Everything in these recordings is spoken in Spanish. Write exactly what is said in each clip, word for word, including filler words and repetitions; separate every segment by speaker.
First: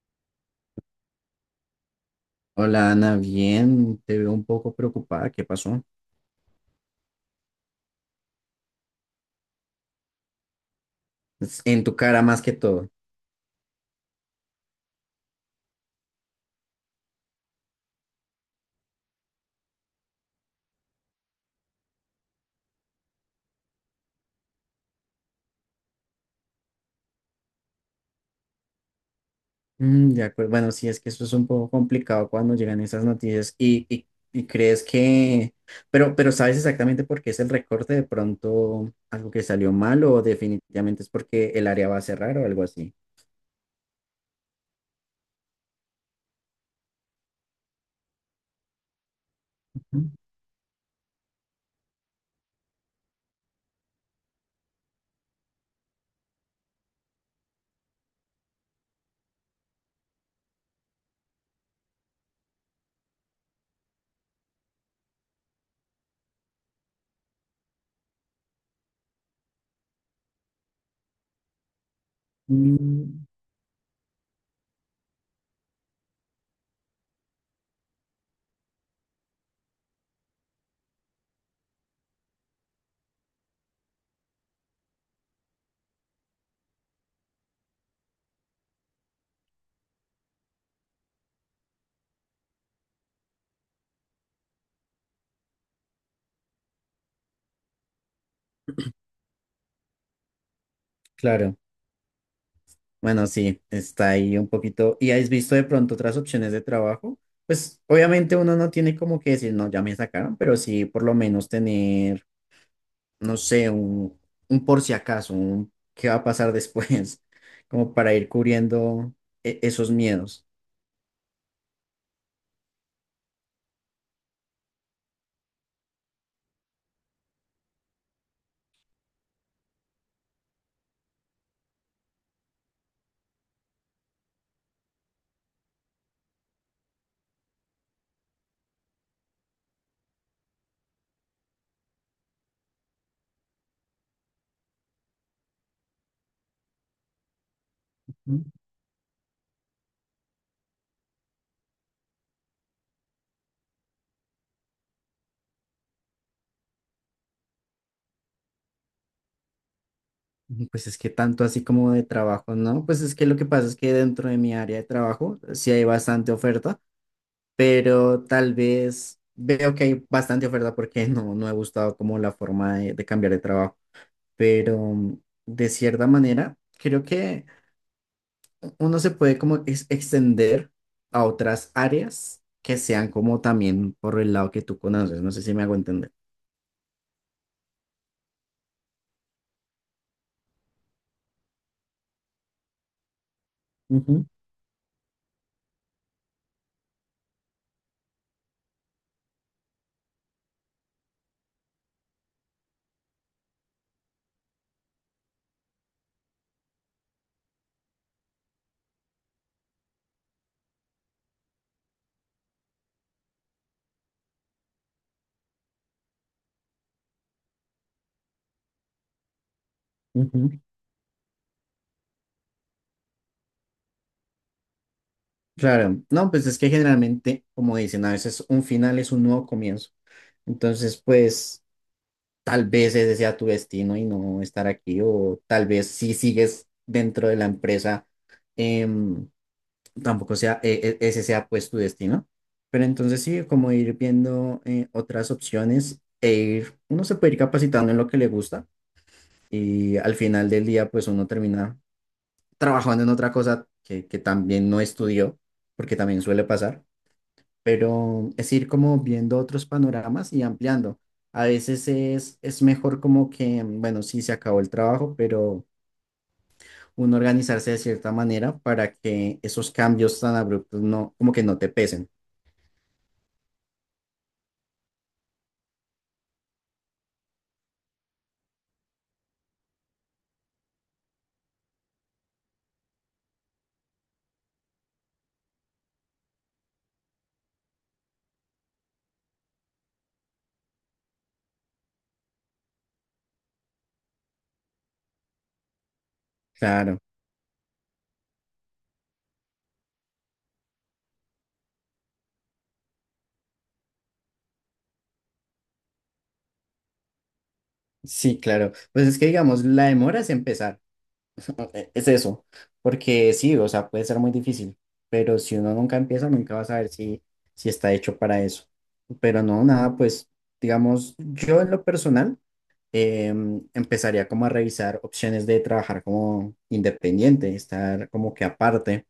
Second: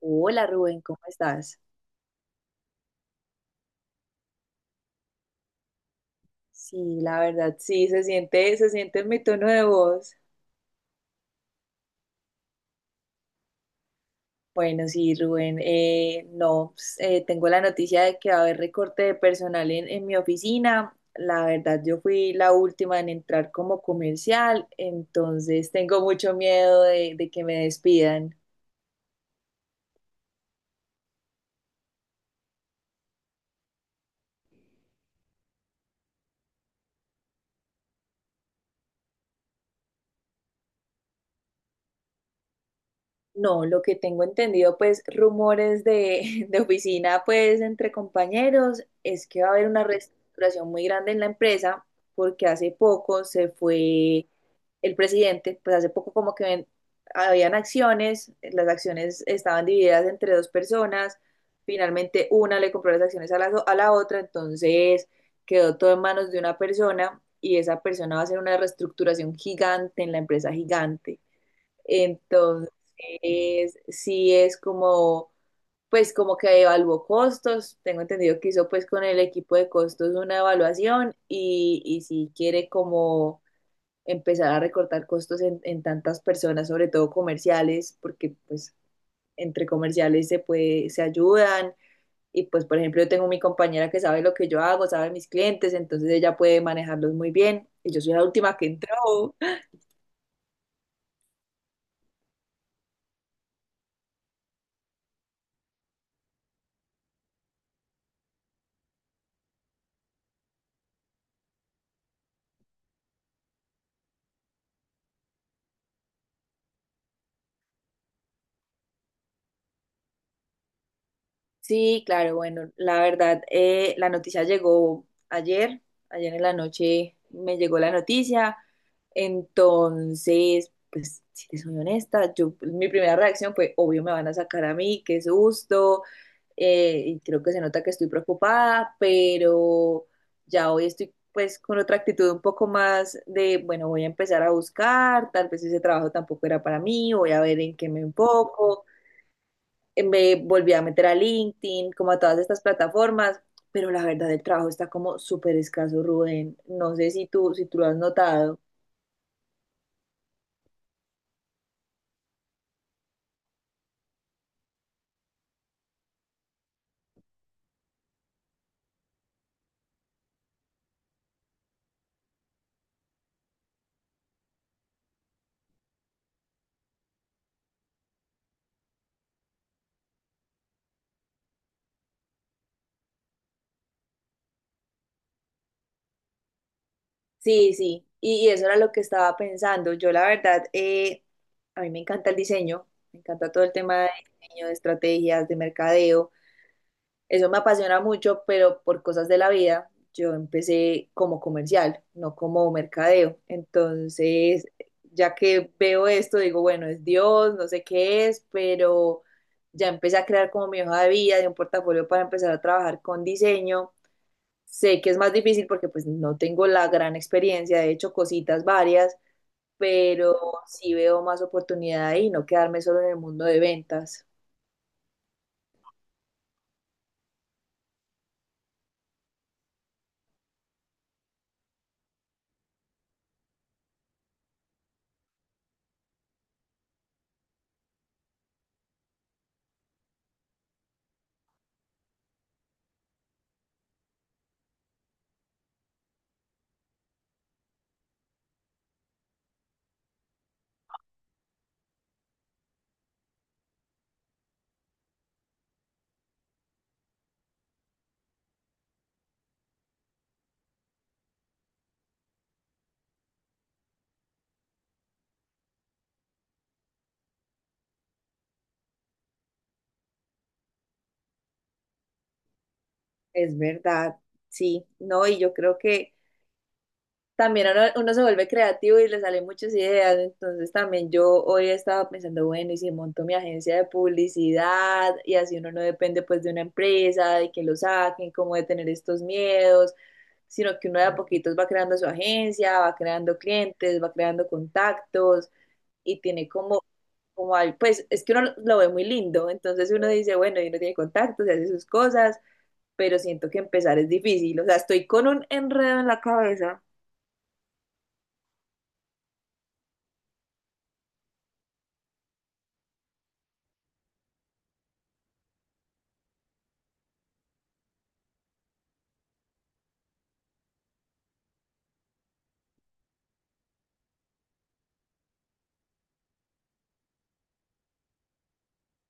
Speaker 1: Hola Rubén, ¿cómo estás?
Speaker 2: Hola Ana, bien, te veo un poco preocupada, ¿qué pasó?
Speaker 1: Sí, la verdad, sí, se siente, se siente en mi tono de voz.
Speaker 2: Es en tu cara más que todo.
Speaker 1: Bueno, sí, Rubén, eh, no, pues, eh, tengo la noticia de que va a haber recorte de personal en, en mi oficina. La verdad, yo fui la última en entrar como comercial, entonces tengo mucho miedo de, de que me despidan.
Speaker 2: Mm, de acuerdo, bueno, sí, es que eso es un poco complicado cuando llegan esas noticias y, y- y crees que, pero, pero ¿sabes exactamente por qué es el recorte? ¿De pronto algo que salió mal o definitivamente es porque el área va a cerrar o algo así?
Speaker 1: No, lo que tengo entendido, pues rumores de, de oficina, pues entre compañeros, es que va a haber una reestructuración muy grande en la empresa, porque hace poco se fue el presidente, pues hace poco como que ven- habían acciones, las acciones estaban divididas entre dos personas, finalmente una le compró las acciones a la, a la otra, entonces quedó todo en manos de una persona y esa persona va a hacer una reestructuración gigante en la empresa gigante. Entonces,
Speaker 2: Mm,
Speaker 1: sí es como, pues como que evaluó costos, tengo entendido que hizo pues con el equipo de costos una evaluación y, y sí quiere como empezar a recortar costos en, en tantas personas, sobre todo comerciales, porque pues entre comerciales se puede, se ayudan. Y pues, por ejemplo, yo tengo mi compañera que sabe lo que yo hago, sabe mis clientes, entonces ella puede manejarlos muy bien. Y yo soy la última que entró.
Speaker 2: claro, bueno, sí, está ahí un poquito. ¿Y has visto de pronto otras opciones de trabajo? Pues obviamente uno no tiene como que decir, no, ya me sacaron, pero sí por lo menos tener no sé, un, un por si acaso, un qué va a pasar después, como para ir cubriendo e- esos miedos.
Speaker 1: Sí, claro, bueno, la verdad, eh, la noticia llegó ayer, ayer en la noche me llegó la noticia, entonces, pues, si te soy honesta, yo, pues, mi primera reacción fue, obvio, me van a sacar a mí, qué susto, eh, y creo que se nota que estoy preocupada, pero ya hoy estoy, pues, con otra actitud un poco más de, bueno, voy a empezar a buscar, tal vez ese trabajo tampoco era para mí, voy a ver en qué me
Speaker 2: Mm,
Speaker 1: enfoco. Eh, me volví a meter a LinkedIn, como a todas estas plataformas, pero la verdad el trabajo está como súper escaso, Rubén. No sé si tú, si tú lo has notado.
Speaker 2: pues es que tanto así como de trabajo, ¿no? Pues es que lo que pasa es que dentro de mi área de trabajo sí hay bastante oferta, pero tal vez veo que hay bastante oferta porque no, no he gustado como la forma de, de cambiar de trabajo, pero mm, de cierta manera creo que uno se puede como ex- extender a otras áreas que sean como también por el lado que tú conoces. No sé si me hago entender.
Speaker 1: Sí, sí, y, y eso era lo que estaba pensando. Yo la verdad, eh, a mí me encanta el diseño, me encanta todo el tema de
Speaker 2: Ujú,
Speaker 1: diseño, de estrategias, de mercadeo. Eso me apasiona mucho, pero por cosas de la vida, yo empecé como comercial, no como mercadeo. Entonces, ya que veo esto, digo, bueno, es Dios, no sé qué es, pero ya empecé a crear como mi hoja de vida, de un portafolio para empezar a trabajar con diseño. Sé que es más difícil porque pues no tengo la gran experiencia, he hecho cositas varias, pero
Speaker 2: ujú.
Speaker 1: sí veo más oportunidad ahí, no quedarme solo en el mundo de ventas.
Speaker 2: Claro, no, pues es que generalmente, como dicen, a veces un final es un nuevo comienzo. Entonces, pues tal vez ese sea tu destino y no estar aquí, o tal vez si sigues dentro de la empresa. em, Tampoco sea e- e- ese sea pues tu destino. Pero entonces sí, como ir viendo eh, otras opciones e ir, uno se puede ir capacitando en lo que le gusta y al final del día pues uno termina trabajando en otra cosa que, que también no estudió, porque también suele pasar, pero es ir como viendo otros panoramas y ampliando. A veces es, es mejor como que, bueno, sí se acabó el trabajo, pero uno organizarse de cierta manera para que esos cambios tan abruptos no, como que no te pesen.
Speaker 1: Es verdad, sí, no, y yo creo que también uno, uno se vuelve creativo y le salen muchas ideas. Entonces también yo hoy estaba pensando, bueno, y si monto mi agencia de publicidad y así uno no depende pues de una empresa, de que lo saquen, como de tener estos miedos, sino que uno de a poquitos va creando su agencia, va creando clientes, va creando contactos y tiene como...
Speaker 2: Claro,
Speaker 1: Como al- pues es que uno lo lo ve muy lindo, entonces uno dice, bueno, y uno tiene contactos y hace sus cosas, pero siento que empezar es difícil, o sea, estoy con un enredo en la cabeza.
Speaker 2: sí, claro. Pues es que digamos, la demora es empezar, e- es eso, porque sí, o sea, puede ser muy difícil, pero si uno nunca empieza, nunca va a saber si, si está hecho para eso. Pero no, nada, pues digamos, yo en lo personal em, empezaría como a revisar opciones de trabajar como independiente, estar como que aparte.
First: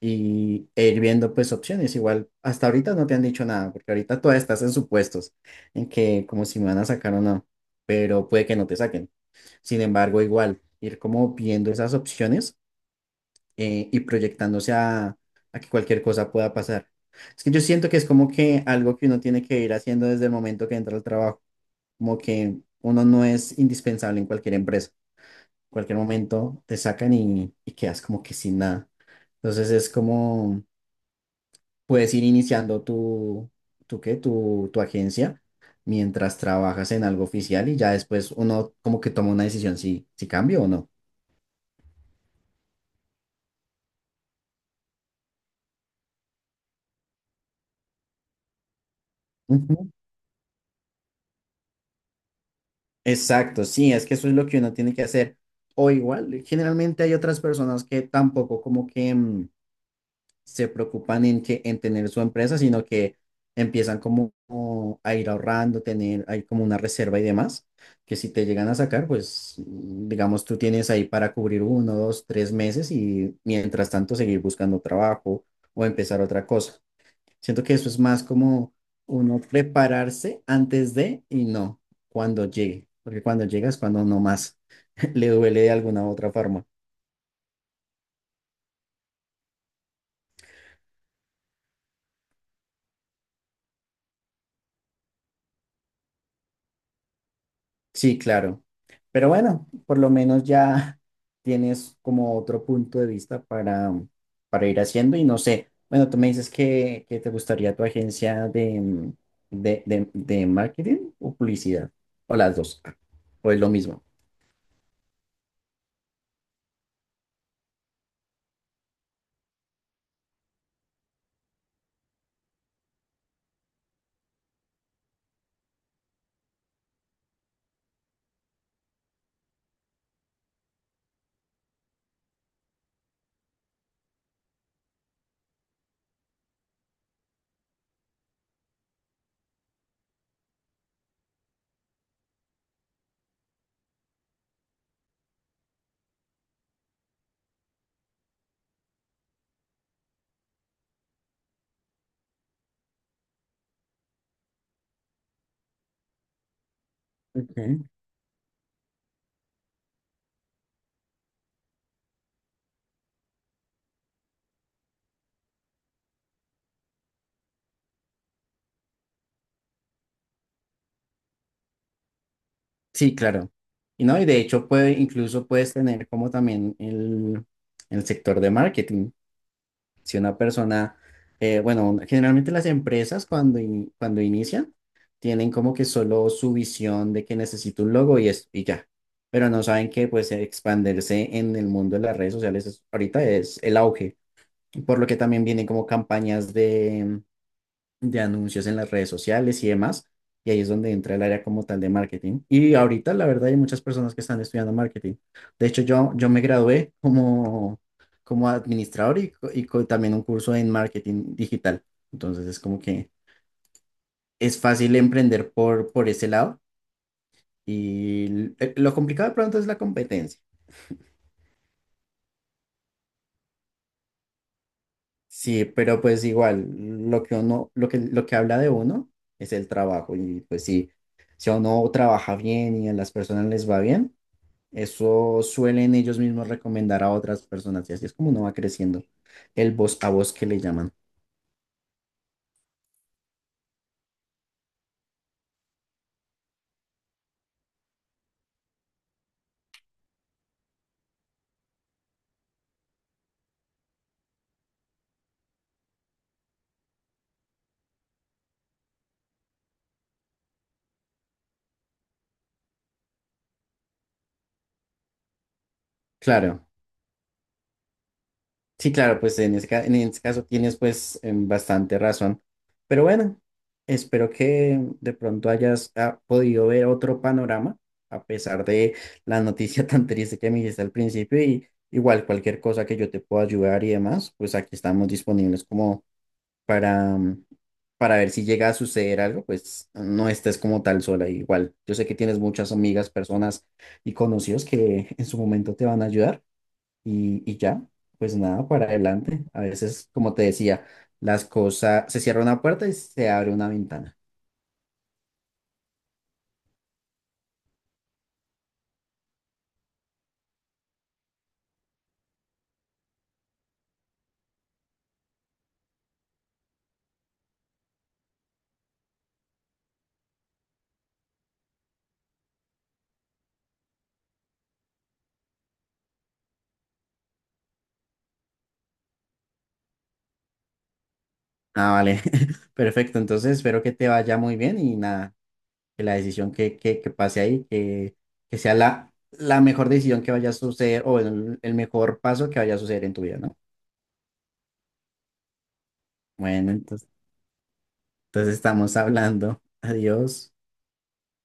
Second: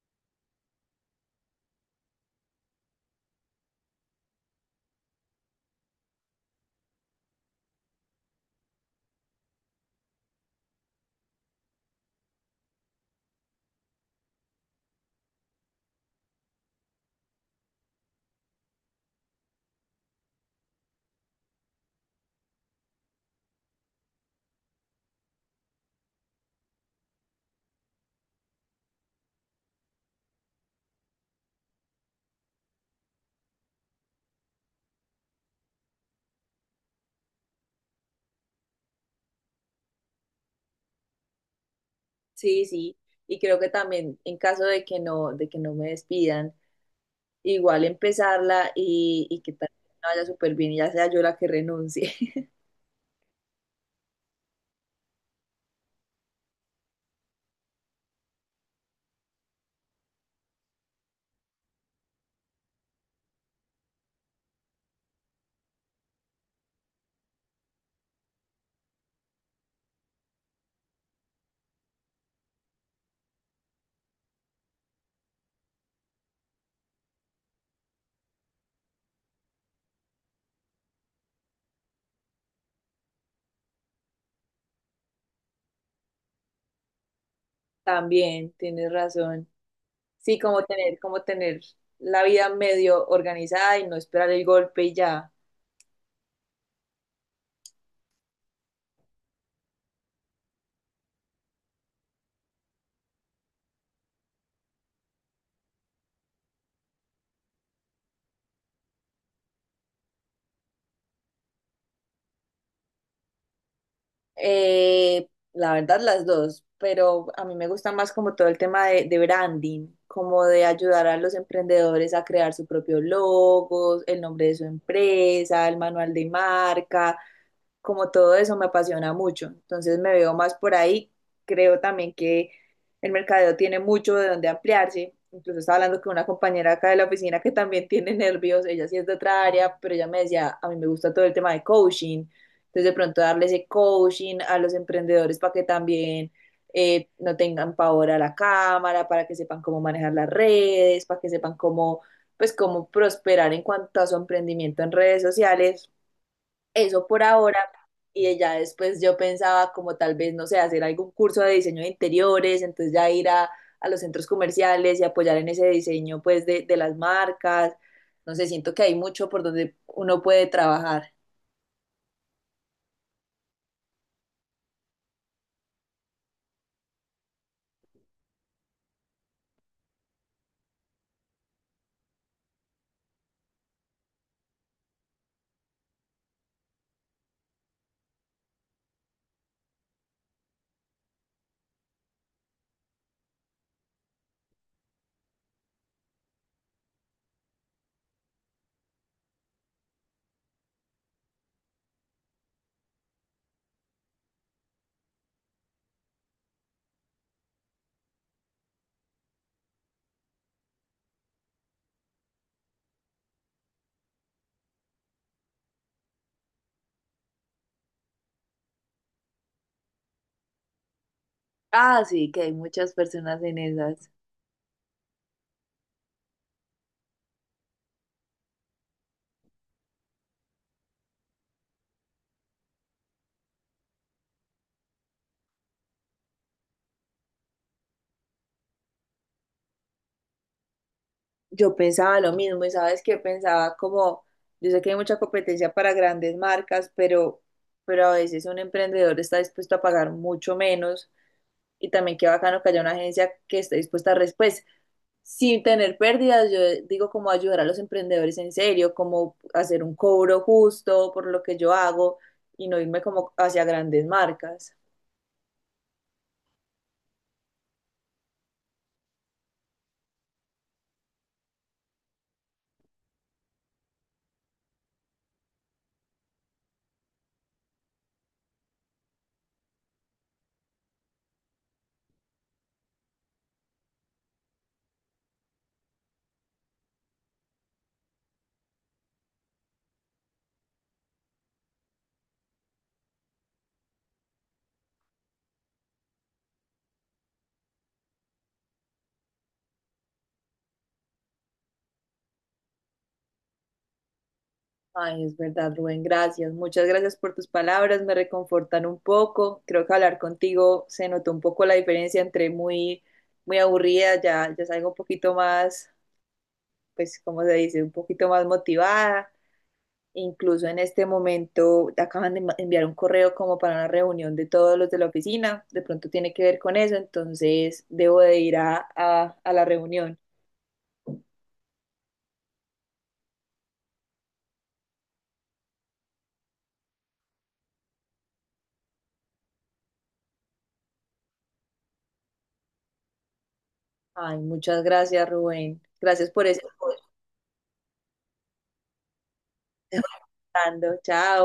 Speaker 2: Y, e ir viendo pues opciones. Igual hasta ahorita no te han dicho nada, porque ahorita todavía estás en supuestos, en que como si me van a sacar o no, pero puede que no te saquen. Sin embargo, igual ir como viendo esas opciones eh, y proyectándose a, a que cualquier cosa pueda pasar. Es que yo siento que es como que algo que uno tiene que ir haciendo desde el momento que entra al trabajo, como que uno no es indispensable en cualquier empresa. En cualquier momento te sacan y, y quedas como que sin nada. Entonces es como puedes ir iniciando tu, tu, ¿qué? Tu, tu agencia mientras trabajas en algo oficial y ya después uno como que toma una decisión si, si cambio o no.
Speaker 1: Sí, sí, y creo que también en caso de que no, de que no me despidan, igual empezarla y, y que tal
Speaker 2: Ujú.
Speaker 1: vez no vaya súper bien y ya sea yo la que renuncie.
Speaker 2: Exacto, sí, es que eso es lo que uno tiene que hacer. O igual, generalmente hay otras personas que tampoco como que mm, se preocupan en que en tener su empresa, sino que empiezan como, como a ir ahorrando, tener ahí como una reserva y demás, que si te llegan a sacar, pues digamos tú tienes ahí para cubrir uno, dos, tres meses y mientras tanto seguir buscando trabajo o empezar otra cosa. Siento que eso es más como uno prepararse antes de y no cuando llegue, porque cuando llegas cuando no más le duele de alguna u otra forma.
Speaker 1: También tienes razón. Sí, como tener, como tener la vida medio organizada y no esperar el golpe y ya.
Speaker 2: Sí, claro. Pero bueno, por lo menos ya tienes como otro punto de vista para, para ir haciendo y no sé, bueno, tú me dices que, que te gustaría tu agencia de, mm, de, de- de marketing o publicidad, o las dos, o es lo mismo.
Speaker 1: Eh, la verdad, las dos, pero a mí me gusta más como todo el tema de, de branding, como de ayudar a los emprendedores a crear su propio logo, el nombre de su empresa, el manual de marca, como todo eso me apasiona mucho. Entonces me veo más por ahí. Creo también que el mercadeo tiene mucho de donde ampliarse. Incluso estaba hablando con una compañera acá de la oficina que también tiene nervios, ella sí es de otra área, pero ella me decía, a mí me gusta todo el tema de coaching, entonces, de pronto darle ese coaching a los emprendedores para que también eh, no tengan pavor a la cámara, para que sepan cómo manejar las redes, para que sepan cómo, pues, cómo prosperar en cuanto a su emprendimiento en redes sociales. Eso por ahora.
Speaker 2: Ujú.
Speaker 1: Y ya después yo pensaba como tal vez, no sé, hacer algún curso de diseño de interiores, entonces ya ir a, a los centros comerciales y apoyar en ese diseño pues de, de las marcas. No sé, siento que hay mucho por donde uno puede trabajar.
Speaker 2: Sí, claro. Y no, y de hecho puede, incluso puedes tener como también el, el sector de marketing. Si una persona, eh, bueno, generalmente las empresas cuando, in- cuando inician tienen como que solo su visión de que necesito un logo y, es, y ya, pero no saben que pues expandirse en el mundo de las redes sociales es- ahorita es el auge, por lo que también vienen como campañas de de anuncios en las redes sociales y demás. Y ahí es donde entra el área como tal de marketing. Y ahorita, la verdad, hay muchas personas que están estudiando marketing. De hecho, yo, yo me gradué como, como administrador y, co- y co- también un curso en marketing digital. Entonces, es como que es fácil emprender por, por ese lado. Y l- eh, lo complicado de pronto es la competencia.
Speaker 1: Ah, sí, que hay muchas personas en esas.
Speaker 2: Sí, pero pues igual, lo que uno, lo que, lo que habla de uno es el trabajo. Y pues sí, si uno trabaja bien y a las personas les va bien, eso suelen ellos mismos recomendar a otras personas y así es como uno va creciendo el voz a voz que le llaman.
Speaker 1: Yo pensaba lo mismo y sabes que pensaba como, yo sé que hay mucha competencia para grandes marcas, pero, pero a veces un emprendedor está dispuesto a pagar mucho menos y también qué bacano que haya una agencia que esté dispuesta a después, sin tener pérdidas, yo digo como ayudar a los emprendedores en serio, como hacer un cobro justo por lo que yo hago y no irme como hacia grandes marcas.
Speaker 2: Claro, sí, claro, pues en ese, ca- en ese caso tienes pues em, bastante razón. Pero bueno, espero que de pronto hayas ah, podido ver otro panorama a pesar de la noticia tan triste que me dijiste al principio y igual cualquier cosa que yo te pueda ayudar y demás, pues aquí estamos disponibles como para, para ver si llega a suceder algo, pues no estés como tal sola. Igual, yo sé que tienes muchas amigas, personas y conocidos que en su momento te van a ayudar y, y ya, pues nada, para adelante. A veces, como te decía, las cosas, se cierra una puerta y se abre una ventana.
Speaker 1: Ay, es verdad, Rubén, gracias. Muchas gracias por tus palabras, me reconfortan un poco. Creo que hablar contigo se notó un poco la diferencia entre muy, muy aburrida, ya, ya salgo un poquito más, pues, ¿cómo se dice? Un poquito más motivada. Incluso en este momento acaban de ma- enviar un correo como para una reunión de todos los de la oficina. De pronto tiene que ver con eso, entonces debo de ir a, a, a la reunión.
Speaker 2: Ah, vale, perfecto. Entonces espero que te vaya muy bien y nada, que la decisión que, que, que pase ahí, que, que sea la, la mejor decisión que vaya a suceder o el el mejor paso que vaya a suceder en tu vida, ¿no?
Speaker 1: Ay, muchas gracias, Rubén. Gracias por ese...
Speaker 2: Bueno, entonces. Entonces estamos hablando. Adiós.
Speaker 1: Chao.